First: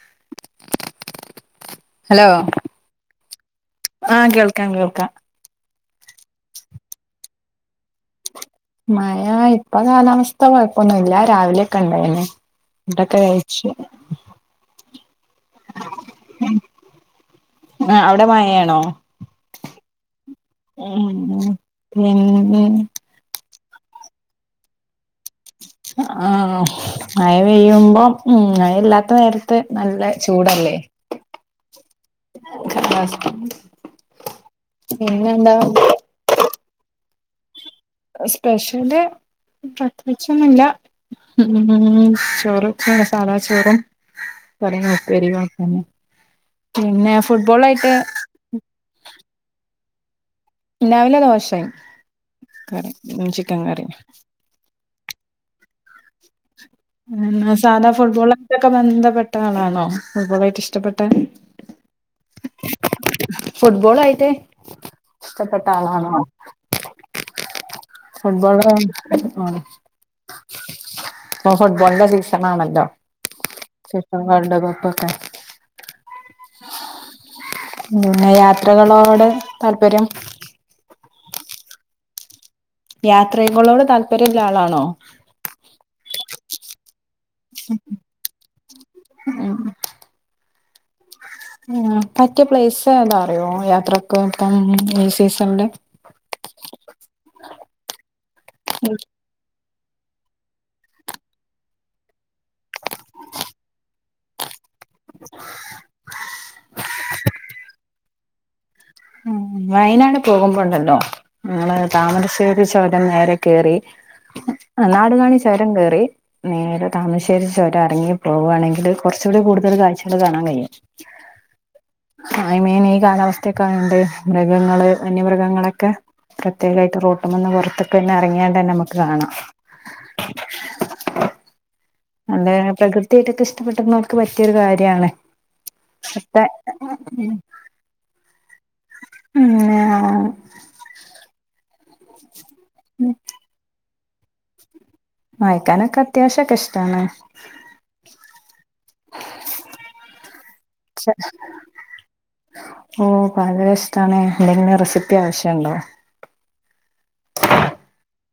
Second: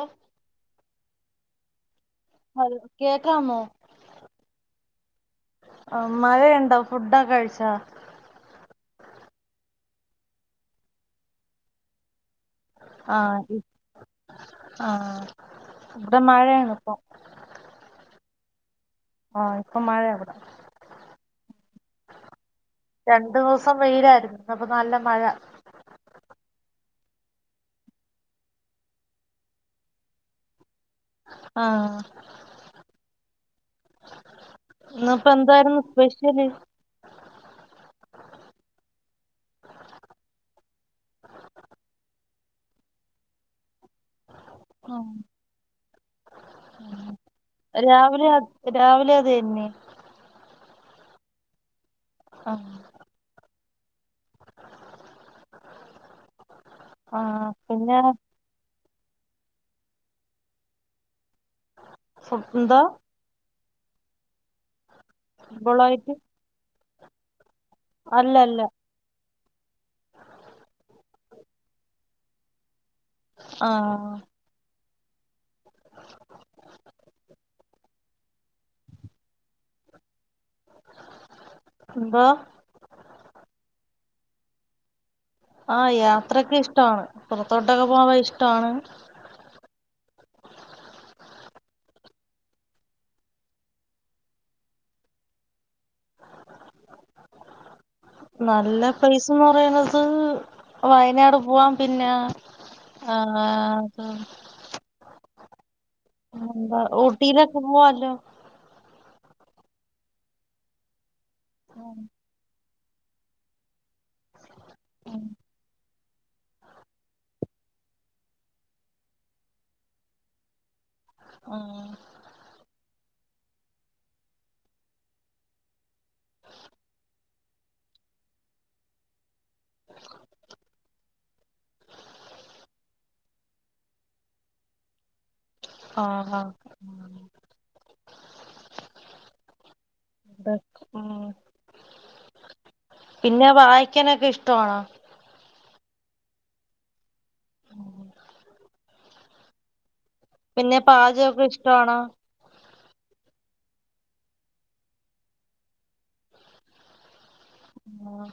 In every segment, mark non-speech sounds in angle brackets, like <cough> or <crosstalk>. ഓഹ് hello കേക്കാമോ? ആഹ് കേൾക്കാം കേൾക്കാം ആഹ് മഴയുണ്ടോ ഫുഡൊക്കെ കഴിച്ചോ? മഴ ഇപ്പം കാലാവസ്ഥ കൊഴപ്പൊന്നുല്ല. രാവിലൊക്കെ ഉണ്ടായിനി. ആഹ് ആഹ് ഇവ്ടെ മഴയാണ് ഇപ്പം. ആഹ് അവടെ മഴേണോ? ആഹ് ഇപ്പൊ മഴയാ ഇവിടെ ഉം ഉം വേറെ രണ്ടു ദൂസം വെയിലായിരുന്നു ഇന്ന്പ്പം നല്ല മഴ ആഹ് മഴ പെയ്യുമ്പം ഉം മഴയില്ലാത്ത നേരത്ത് നല്ല ചൂടല്ലേ. ആഹ് <unintelligible> ഇന്നിപ്പോ പിന്നെന്താ എന്തായിരുന്നു <inaudible> സ്പെഷ്യല് പ്രത്യേിച്ചൊന്നുല്ല ഉം ചോറ് സാതാ ചോറും <inaudible> തന്നെ ആഹ് ആഹ് പിന്നെ ഫുട്ബോൾ ആയിട്ട് രാവിലെ അത് രാവിലെ അതേന്നി രാവിലെ ദോശെ ആഹ് കറി ഇന്നും ചിക്കൻ കറി ആഹ് സാധാ പിന്നെ ഫുട്ബോളിലൊക്കെ ബന്ധപ്പെട്ട ആളാണോ? ഫുട്ബോള് ആയിട്ട് ഇഷ്ടപ്പെട്ടെ ഫുഡം എന്തോ ഫുട്ബോളായിട്ട് ഇഷ്ടപ്പെട്ട ആളാണോ? ഫുട്ബോളായിട്ട് ഫുട്ബോൾ അല്ലല്ല ആ ഇഷ്ടം ആണ് ഇപ്പൊ ഫുട്ബോളിന്റെ സീസണാണല്ലോ ഫിഫ ആഹ് വേൾഡ് കപ്പൊക്കെ പിന്നെ യാത്രകളോട് താല്പര്യം എന്തോ? യാത്രകളോട് താല്പര്യമുള്ള ആളാണോ? ആഹ് യാത്രയൊക്കെ ഇഷ്ടമാണ്. പുറത്തോട്ടൊക്കെ പോവാൻ ഇഷ്ടമാണ്. ഉം ഉം പറ്റിയ പ്ലേസ് ഏതാ അറിയോ? യാത്രക്കൊക്കെ ഇപ്പം ഈ സീസണില് നല്ല പ്ലേസ് ന്ന് പറയുന്നത് വയനാട് പോവാൻ പിന്നാ ആഹ് അത് എന്താ ഊട്ടീലൊക്കേ പോവാല്ലോ ഉം വയനാട് പോകുമ്പോണ്ടല്ലോ ങ്ങളെ താമരശ്ശേരി ത് ചൊരം നേരെ കേറി നാട് കാണി ചൊരം കേറി നേരെ താമരശ്ശേ രി ചൊരം ഇറങ്ങി പോവാണെങ്കിൽ കുറച്ചൂടി കൂടുതൽ കാഴ്ചകൾ കാണാൻ കഴിയും. ആഹ് ആ മെയിൻ ഈ കാലാവസ്ഥയൊക്കെ ആയോണ്ട് മൃഗങ്ങള് വന്യമൃഗങ്ങളൊക്കെ പ്രത്യേകായിട്ട് റോട്ട് മെന്ന് പുറത്തിക്ക് പിന്നെ ഇറങ്ങിയാണ്ടെന്നെ അമ്മക്ക് കാണാം. അവടെങ്ങനെ പ്രകൃതി ത്ത്യായിട്ട് ഇത് ഇഷ്ടപ്പെട്ടുന്നോർക്ക് പറ്റിയ ഒരു കാര്യാണ് ആഹ് പ്പേ ആഹ് <unintelligible> ഉം പിന്നെ വായിക്കാനൊക്കെ ഇഷ്ടമാണോ വായിക്കാനൊക്കെ അത്യാവശ്യം ഒക്കെ ഇഷ്ടാണ് <inaudible> പിന്നെ പാചകമൊക്കെ ഇഷ്ടാണോ ഓ പാചകം ഇഷ്ടാണ് എന്തെങ്കിലും റെസിപ്പി ആവശ്യം ഉണ്ടോ ആഹ്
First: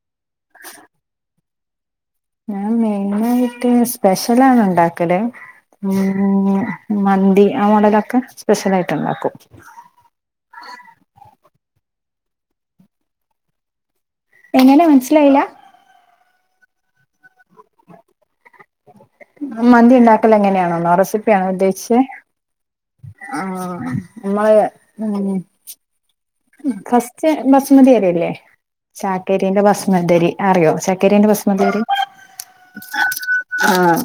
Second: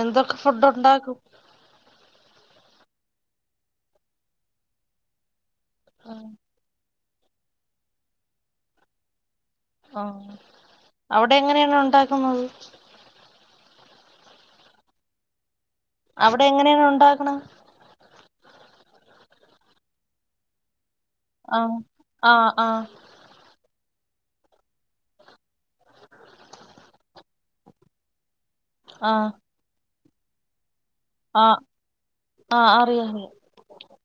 എന്തൊക്കെ ഫുഡ് ഉണ്ടാക്കും ഞാൻ മെയിനായിട്ട് സ്പെഷ്യലാണ് ഉണ്ടാക്കല് ആഹ് ഉം മന്തി ആ മോഡലൊക്കെ സ്പെഷ്യലായിട്ട് ഉണ്ടാക്കും ആഹ് അവിടെ എങ്ങനെയാണ് ഉണ്ടാക്കുന്നത് എങ്ങനെ മനസ്സിലായില്ല അവിടെ എങ്ങനെയാണ് ഉണ്ടാക്കണ് മന്തി ഉണ്ടാക്കൽ എങ്ങനെയാണോെന്നോ റെസിപ്പിയാണോ ആഹ് ഉദ്ദേശിച്ചെ ആഹ് ആഹ് ആഹ് നമ്മള് ഉം ഫസ്റ്റ് ബസ്മതി അരിയില്ലേ <unintelligible> ബസ്മതി അരി അറിയോ <unintelligible> ആഹ് ബസ്മതി അരി ആഹ് ആഹ് അറിയാം ആഹ്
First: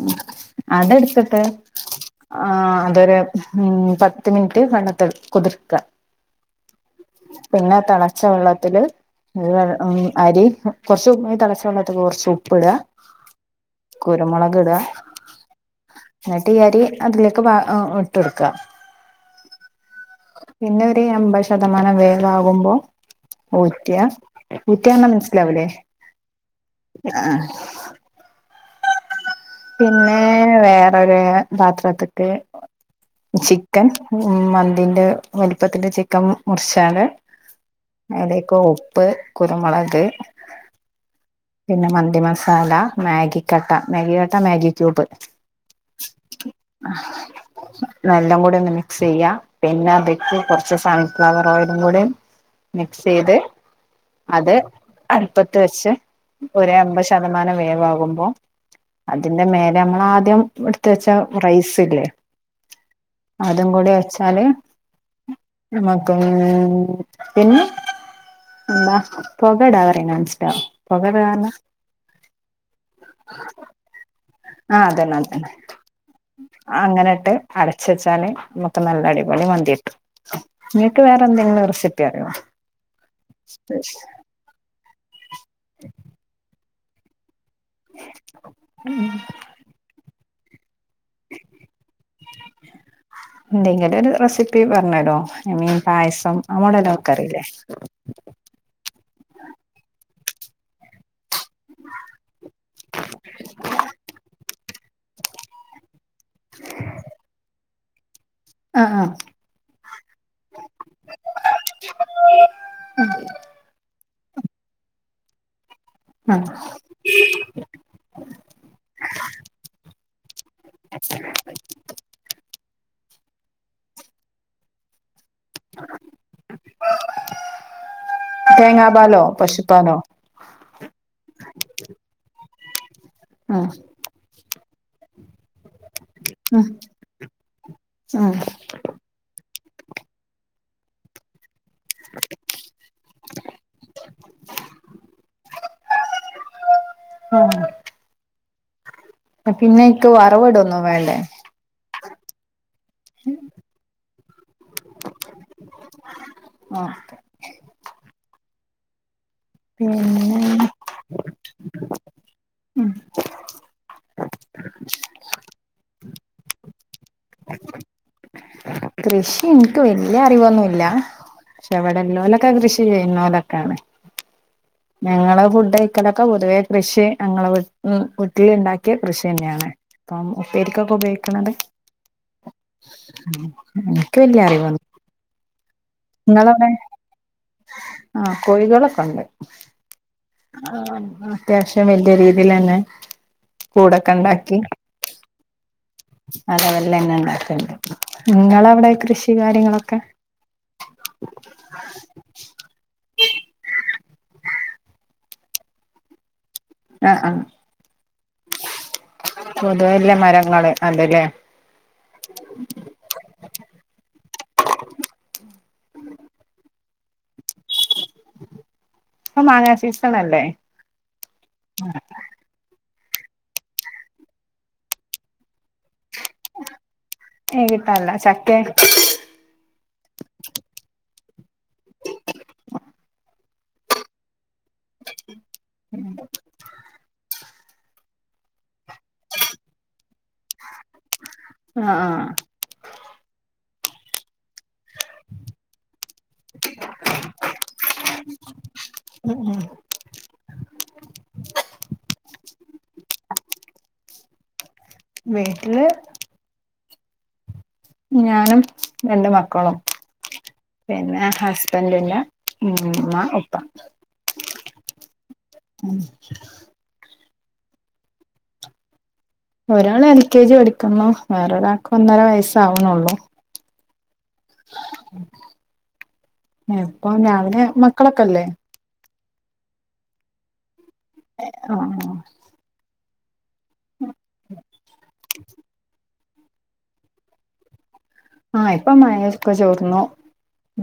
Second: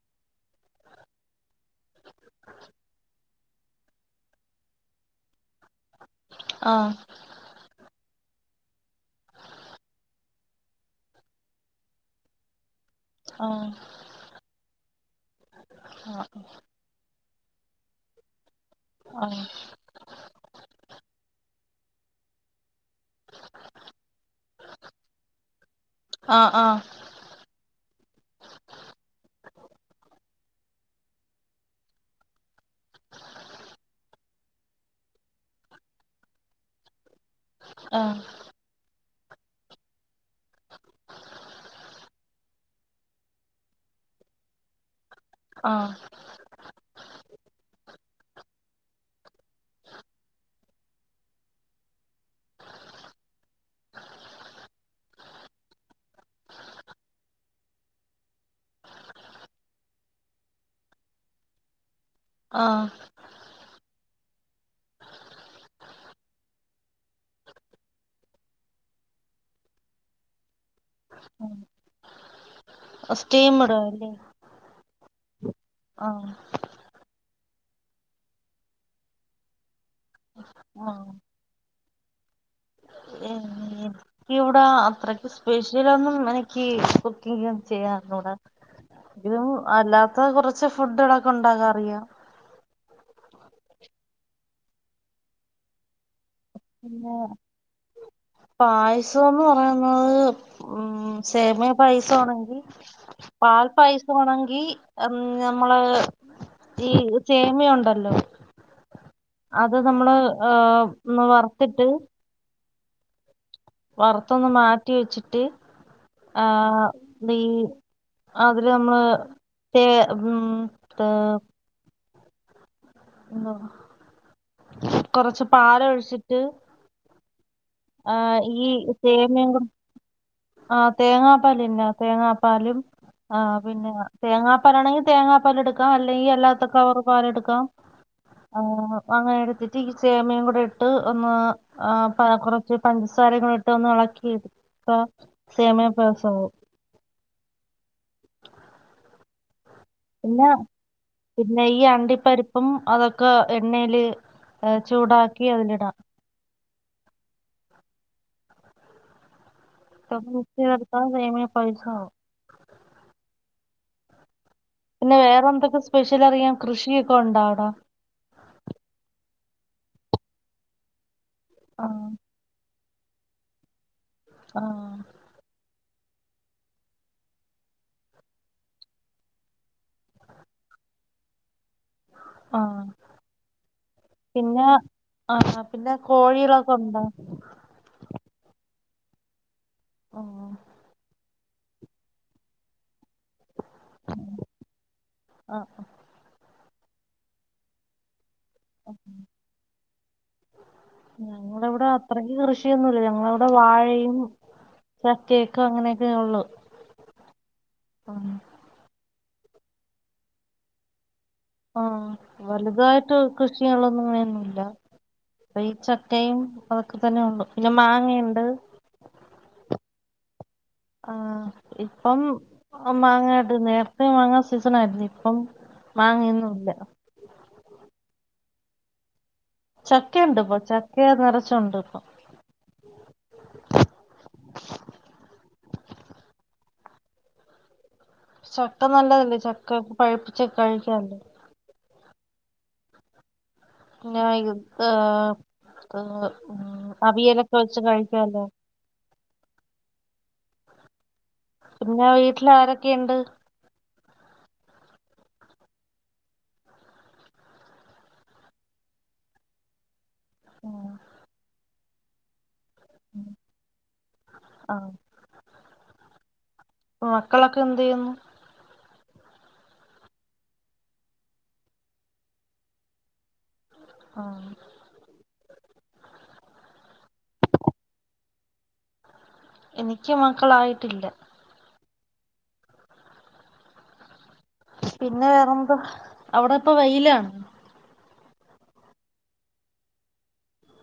അത് എട്ത്തിട്ട് ആഹ് അതൊരു ഉം പത്ത് മിനിറ്റ് വെള്ളത്തിൽ കുതിർക്ക ആഹ് പിന്നെ തെളച്ച വെള്ളത്തില് അത് വേറെ ഉം അരി കുറച്ച് <unintelligible> തിളച്ച വെള്ളത്തില് കുറച്ച് ഉപ്പിടുക ആഹ് കുരുമുളക് ഇടുക ആഹ് എന്നിട്ട് ഈ അരി അതിലേക്ക് ബാ ഏഹ് ഇട്ട് കൊടുക്ക ആഹ് പിന്നെ ഒരു അമ്പത് ശതമാനം വേവാകുമ്പോ ഊറ്റാ ഊറ്റ്യന്നാ മനസിലാവില്ലേ ആഹ് ആഹ് ആഹ് പിന്നെ വേറൊരു പാത്രത്ത്ക്ക് ചിക്കൻ ഉം മന്തിന്റെ വലുപ്പത്തിന്റെ ചിക്കൻ മുറിച്ചാല് ആഹ് ആഹ് അത് ഉപ്പ് കുരുമുളക് പിന്നെ മന്തി മസാല മാഗിക്കട്ട മാഗികട്ട മാഗി ക്യൂബ് ആഹ് <unintelligible> കൂടി ഒന്ന് മിക്സ് ചെയ്യാ പിന്നെ ബിസ്മി കൊറച്ച് സൺഫ്ലവർ ഓയിലും കൂടെ മിക്സ് ചെയ്ത് അത് അടുപ്പത്ത് വെച്ച് ഒരു അമ്പത് ശതമാനം വേവാകുമ്പോ അതിന്റെ മേലെ നമ്മള് ആദ്യം എടുത്ത് വെച്ച റൈസില്ലേ ആഹ് അതും കൂടി വെച്ചാല് <unintelligible> പിന്നെ <unintelligible> <unintelligible> ആഹ് അതന്നെ അതന്നെ ആഹ് അങ്ങനെ ഇട്ട് അടച്ച് വെച്ചാല് നമുക്ക് നല്ല അടിപൊളി മന്തി കിട്ടും നിങ്ങക്ക് ആഹ് വേറെ എന്തെങ്കിലും റെസിപ്പി അറിയോ എനിക്ക് ഇവിടാ അത്രക്ക് സ്പെഷ്യൽ ഒന്നും എനിക്ക് കുക്ക്ചെയ്യാൻ ചെയ്യാ അറിഞ്ഞൂടാ ഇതും അല്ലാത്ത കുറച്ച് ഫുഡ്കളൊക്ക ഉണ്ടാക്കാ അറിയ എന്തെങ്കിലും ഒരു റെസിപ്പി പറഞ്ഞരോ ഐ മീൻ പായസം അമോടലൊക്കറീല്ലേ പായസോന്ന് പറയുന്നത് ഉം സേമിയ പായസോണെങ്കി പാൽ പായസോണെങ്കി ഉം ഞമ്മള് ഈ ഇത് സേമിയോണ്ടല്ലോ അ ആഹ് അത് നമ്മള് ആഹ് ഒന്ന് വർത്തിട്ട് <unintelligible> വറുത്തൊന്ന് മാറ്റി വെച്ചിട്ട് ആഹ് നെയ്യ് അതില് നമ്മള് സേ ഉം പേ ഉം കൊറച്ച് പാലൊഴിച്ചിട്ട് ആഹ് ഈ തേങ്ങാ പാലോ തേങ്ങയും കൂടെ പശുപ്പാലോ ആഹ് തേങ്ങാപ്പാലില്ലേ തേങ്ങാപ്പാലും ആഹ് ഉം പിന്ന തേങ്ങാപ്പാലാണെങ്കി തേങ്ങാപ്പാലെടുക്കാം അല്ലെങ്കി ഉം അല്ലാത്ത കവറ് പാലെടുക്കാം ഉം ആഹ് അങ്ങനെ എടുത്തിട്ട് ഈ സേമിയെം കൂടെ ഇട്ട് ഒന്ന് ആഹ് പാ കുറ ഇച്ചിരി പൻസാരെ കൂടെ ഇട്ട് ഒന്ന് ഇളക്കി ടുത്താ സേമിയ പയസാവും ആഹ് പിന്നെ അയ്ക്ക് പിന്നെ വറവിടൊന്നും വേണ്ടേ പിന്നെ ഈ അണ്ടിപ്പരിപ്പും അതൊക്കെ എണ്ണേല് ഏഹ് ചൂടാക്കി അതിലിടാം ആഹ് പിന്നേ <unintelligible> സേമിയ പായസവും ഉം പിന്നെ വേറെന്തൊക്കെ സ്പെഷ്യൽ അറിയാം കൃഷിയൊക്കെ ഒണ്ടാട കൃഷി എനിക്ക് വല്യ അറിവൊന്നുല്ല പക്ഷെ ആഹ് ഇവിടെല്ലോലൊക്കെ കൃഷി ചെയ്യുന്നവലൊക്കാണ് ആഹ് ഞങ്ങളെ ഫുഡ് കഴിക്കലൊക്കെ പൊതുവേ കൃഷി ഞങ്ങളെ വീട്ടിന്ന് വീട്ടിലുണ്ടാക്കിയ കൃഷി തന്നെയാണ് അപ്പം ഉപ്പേരിക്കൊക്കെ ഉപയോഗിക്കണത് ആഹ് എനിക്ക് വല്യ പിന്നെ അറിവൊന്നു ആഹ് - ആഹ് പിന്നെ നിങ്ങളവിടെ കോഴികളൊക്കെ ഉണ്ടോ ആഹ് കോഴികളൊക്കൊണ്ട് ആഹ് അത്യാവശ്യം വല്യ രീതിയിലന്നെ കൂടൊക്കെണ്ടാക്കി ആഹ് അ ലെവലില്ലേന്നെ ഉണ്ടാക്കണ്ട് ങ്ങളെ അവിടെ കൃഷി കാര്യങ്ങളൊക്കെ ഞങ്ങളവിടെ അത്രയ്ക്ക് കൃഷിയൊന്നുല്ല ഞങ്ങളവിടെ വാഴയും ചക്കേക്കെ അങ്ങനെയൊക്കെ ഒള്ളു ആഹ് -ആഹ് പൊതുവെ ഇല്ല മരങ്ങള് അത് ല്ലേ ആഹ് വലുതായിട്ട് കൃഷി ചെയ്യാനുള്ളൊന്നും അങ്ങനെയൊന്നുല്ല അപ്പൊ ഈ ചക്കയും അതൊക്കെ തന്നെ ഉള്ളു പിന്നെ മാ ഇപ്പ മാങ്ങാ സീസണല്ലേ ആഹ് ഇപ്പം ആഹ് മാങ്ങാണ്ട് നേർത്തെ മാങ്ങാ സീസൺ ആയിരുന്നു ഇപ്പം മാങ്ങയൊന്നുല്ല ഏഹ് കിട്ടാല്ല ചക്കേ ചക്കയൊണ്ട് ഇപ്പ ചക്കേ നെറച്ചുണ്ട് ഇപ്പൊ ഉം ചക്ക നല്ലതല്ലേ ചക്ക പഴിപ്പിച്ച് കഴിക്കാല്ലേ ആഹ് -ആഹ് പിന്നെ <unintelligible> അവിയലൊക്കെ വെച്ച് കഴിക്കാല്ലോ ഉം -ഉം പിന്നേ വീട്ടിലാരൊക്കെയുണ്ട് വീട്ടില് ഞാനും രണ്ട് മക്കളും ഉം പിന്നെ ഹസ്ബന്റിന്റെ ഉമ്മ ഉപ്പ ആഹ് ഉം മക്കളൊക്കെ എന്തു ചെയ്യുന്നു ഒരാള് എൽ കെ ജി പഠിക്കുന്നു വേറൊരാൾക്ക് ഒന്നര വയസ്സാവണുള്ളു ആഹ് ഇപ്പൊ രാവിലെ മക്കളൊക്കെയില്ലേ എനിക്ക് മക്കളായിട്ടില്ലാ ഏഹ് ആഹ് - ആഹ് ഉം പിന്നെ വേറെന്തോ അവിടിപ്പം വെയിലാണോ ആഹ് ഇപ്പൊ മഴയൊക്കെ ചോർന്നു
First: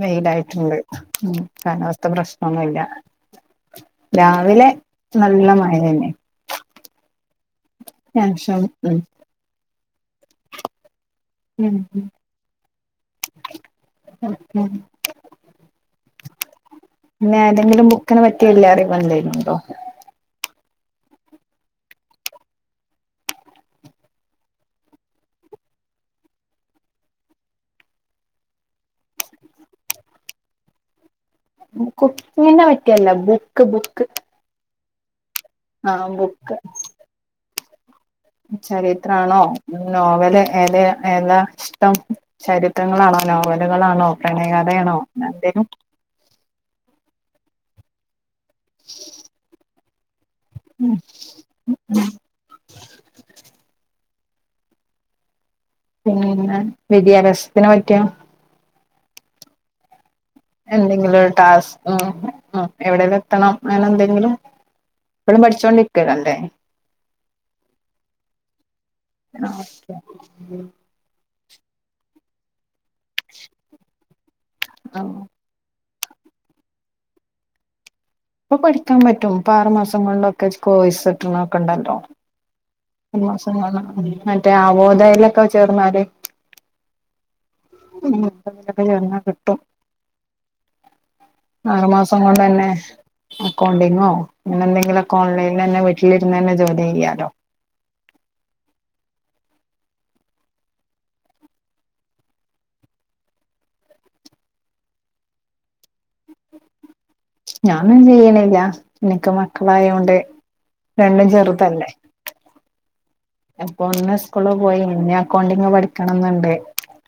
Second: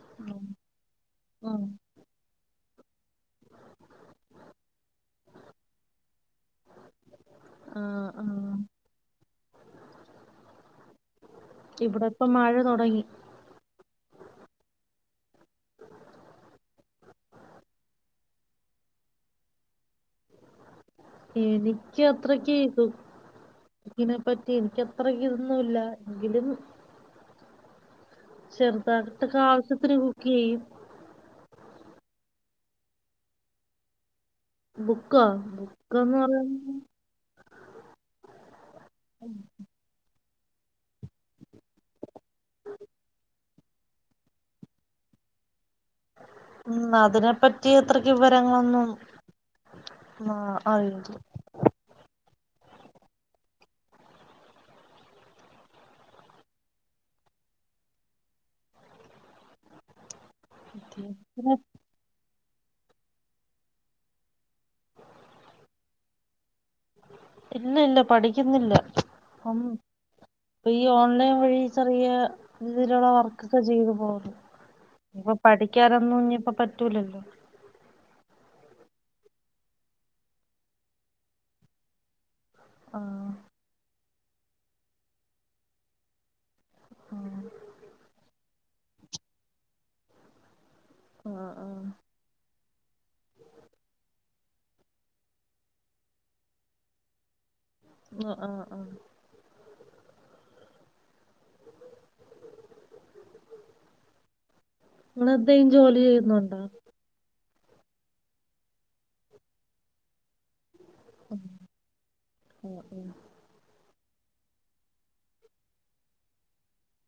വെയിലായിട്ടുണ്ട് ഉം കാലാവസ്ഥ പ്രശ്നൊന്നുയില്ല രാവിലെ നല്ല മഴയന്നെ ആഹ് -ആഹ് ശേഷം ഉം ഉം ഇവിടിപ്പം മഴ തൊടങ്ങി <unintelligible> പിന്നെ ഏതെങ്കിലും ബുക്കിനെ പറ്റി വല്ല അറിവെന്തേലുണ്ടോ എനിക്ക് അത്രക്ക് ഇതു അതിനെ പറ്റി എനിക്ക് അത്ര ഇതൊന്നുല്ല എങ്കിലും ചെറുതായിട്ടൊക്കെ ആവശ്യത്തിന് കുക്ക് ചെയ്യും കുക്കിങ്ങിനെ പറ്റിയല്ല ബുക്ക് ബുക്ക് ബുക്കോ ആഹ് ബുക്കന്ന് ബുക്ക് പറയുമ്പോ ചരിത്രാണോ നോവല് ഏത് ഏതാ ഇഷ്ടം ചരിത്രങ്ങളാണോ നോവലുകളാണോ പ്രണയകഥയാണോ എന്തെങ്കിലും ഉം അതിനെപ്പറ്റി അത്രക്ക് വിവരങ്ങളൊന്നും ഉം അയ്യോ പിന്നെ വിദ്യാഭ്യാസത്തിനെ പറ്റിയോ എന്തെങ്കിലും ഒരു പിന്നെ ടാസ്ക് ഉം എവിടെേലും എത്തണം അങ്ങനെ എന്തെങ്കിലും ഇപ്പോഴും പഠിച്ചുകോണ്ടിരിക്കലല്ലേ ഇല്ല ഇല്ല പഠിക്കുന്നില്ല ഇപ്പം ആഹ് ഓക്കെ ഓൺലൈൻ വഴി ചെറിയ രീതിലുള്ള വർക്കൊക്കെ ചെയ്ത് പോകും ആഹ് ഇനിപ്പ പഠി ക്കാനൊന്നും ഇഞ്ഞിപ്പോ പറ്റൂലല്ലോ ഇപ്പൊ പഠിക്കാൻ പറ്റും ഇപ്പൊ ആറുമാസം കൊണ്ടൊക്കെ കോയിസ്ട്ട്ണൊക്കെ ഉണ്ടല്ലോ ആഹ് മറ്റേ അവോദെലൊക്കെ ചേർന്നാല് ഉം ഉം ഇപ്പൊ അതിലൊക്കെ ചേർന്നാ കിട്ടും ആഹ് ആഹ് ആറു മാസം കൊണ്ട് തന്നെ അക്കൗണ്ടിങ്ങോ പിന്നെ എന്തെങ്കിലുമൊക്കെ ഓൺലൈനിൽ തന്നെ വീട്ടിലിരുന്ന് തന്നെ ജോലി ചെയ്യാലോ ആഹ് ആഹ് ഇങ്ങള് എന്തേം ജോലി ചെയ്യുന്നുണ്ടോ ഞാനൊന്നും ചെയ്യണില്ല എനക്ക് മക്കളായോണ്ട് രണ്ടും ചെറുതല്ലേ ഇപ്പൊ ഒന്ന് സ്കൂള് പോയി ഇഞ്ഞി അക്കൗണ്ടിങ് പഠിക്കണംന്നുണ്ട്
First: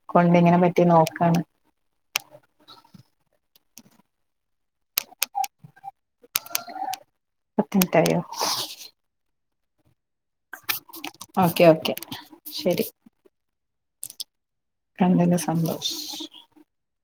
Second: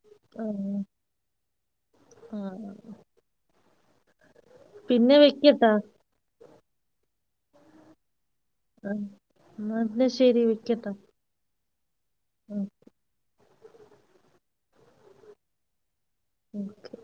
അക്കൗണ്ടിങ്ങിനെ പറ്റി നോക്കാണ് ഉം ഉം പിന്നെ വെക്കട്ടാ പത്തിൻറ്റായോ ഉം ഇന്നാ പിന്നെ ശരി വെക്കട്ടെ ഓക്കെ ഓക്കെ ശരി കണ്ടതിൽ സന്തോഷം ഓക്കെ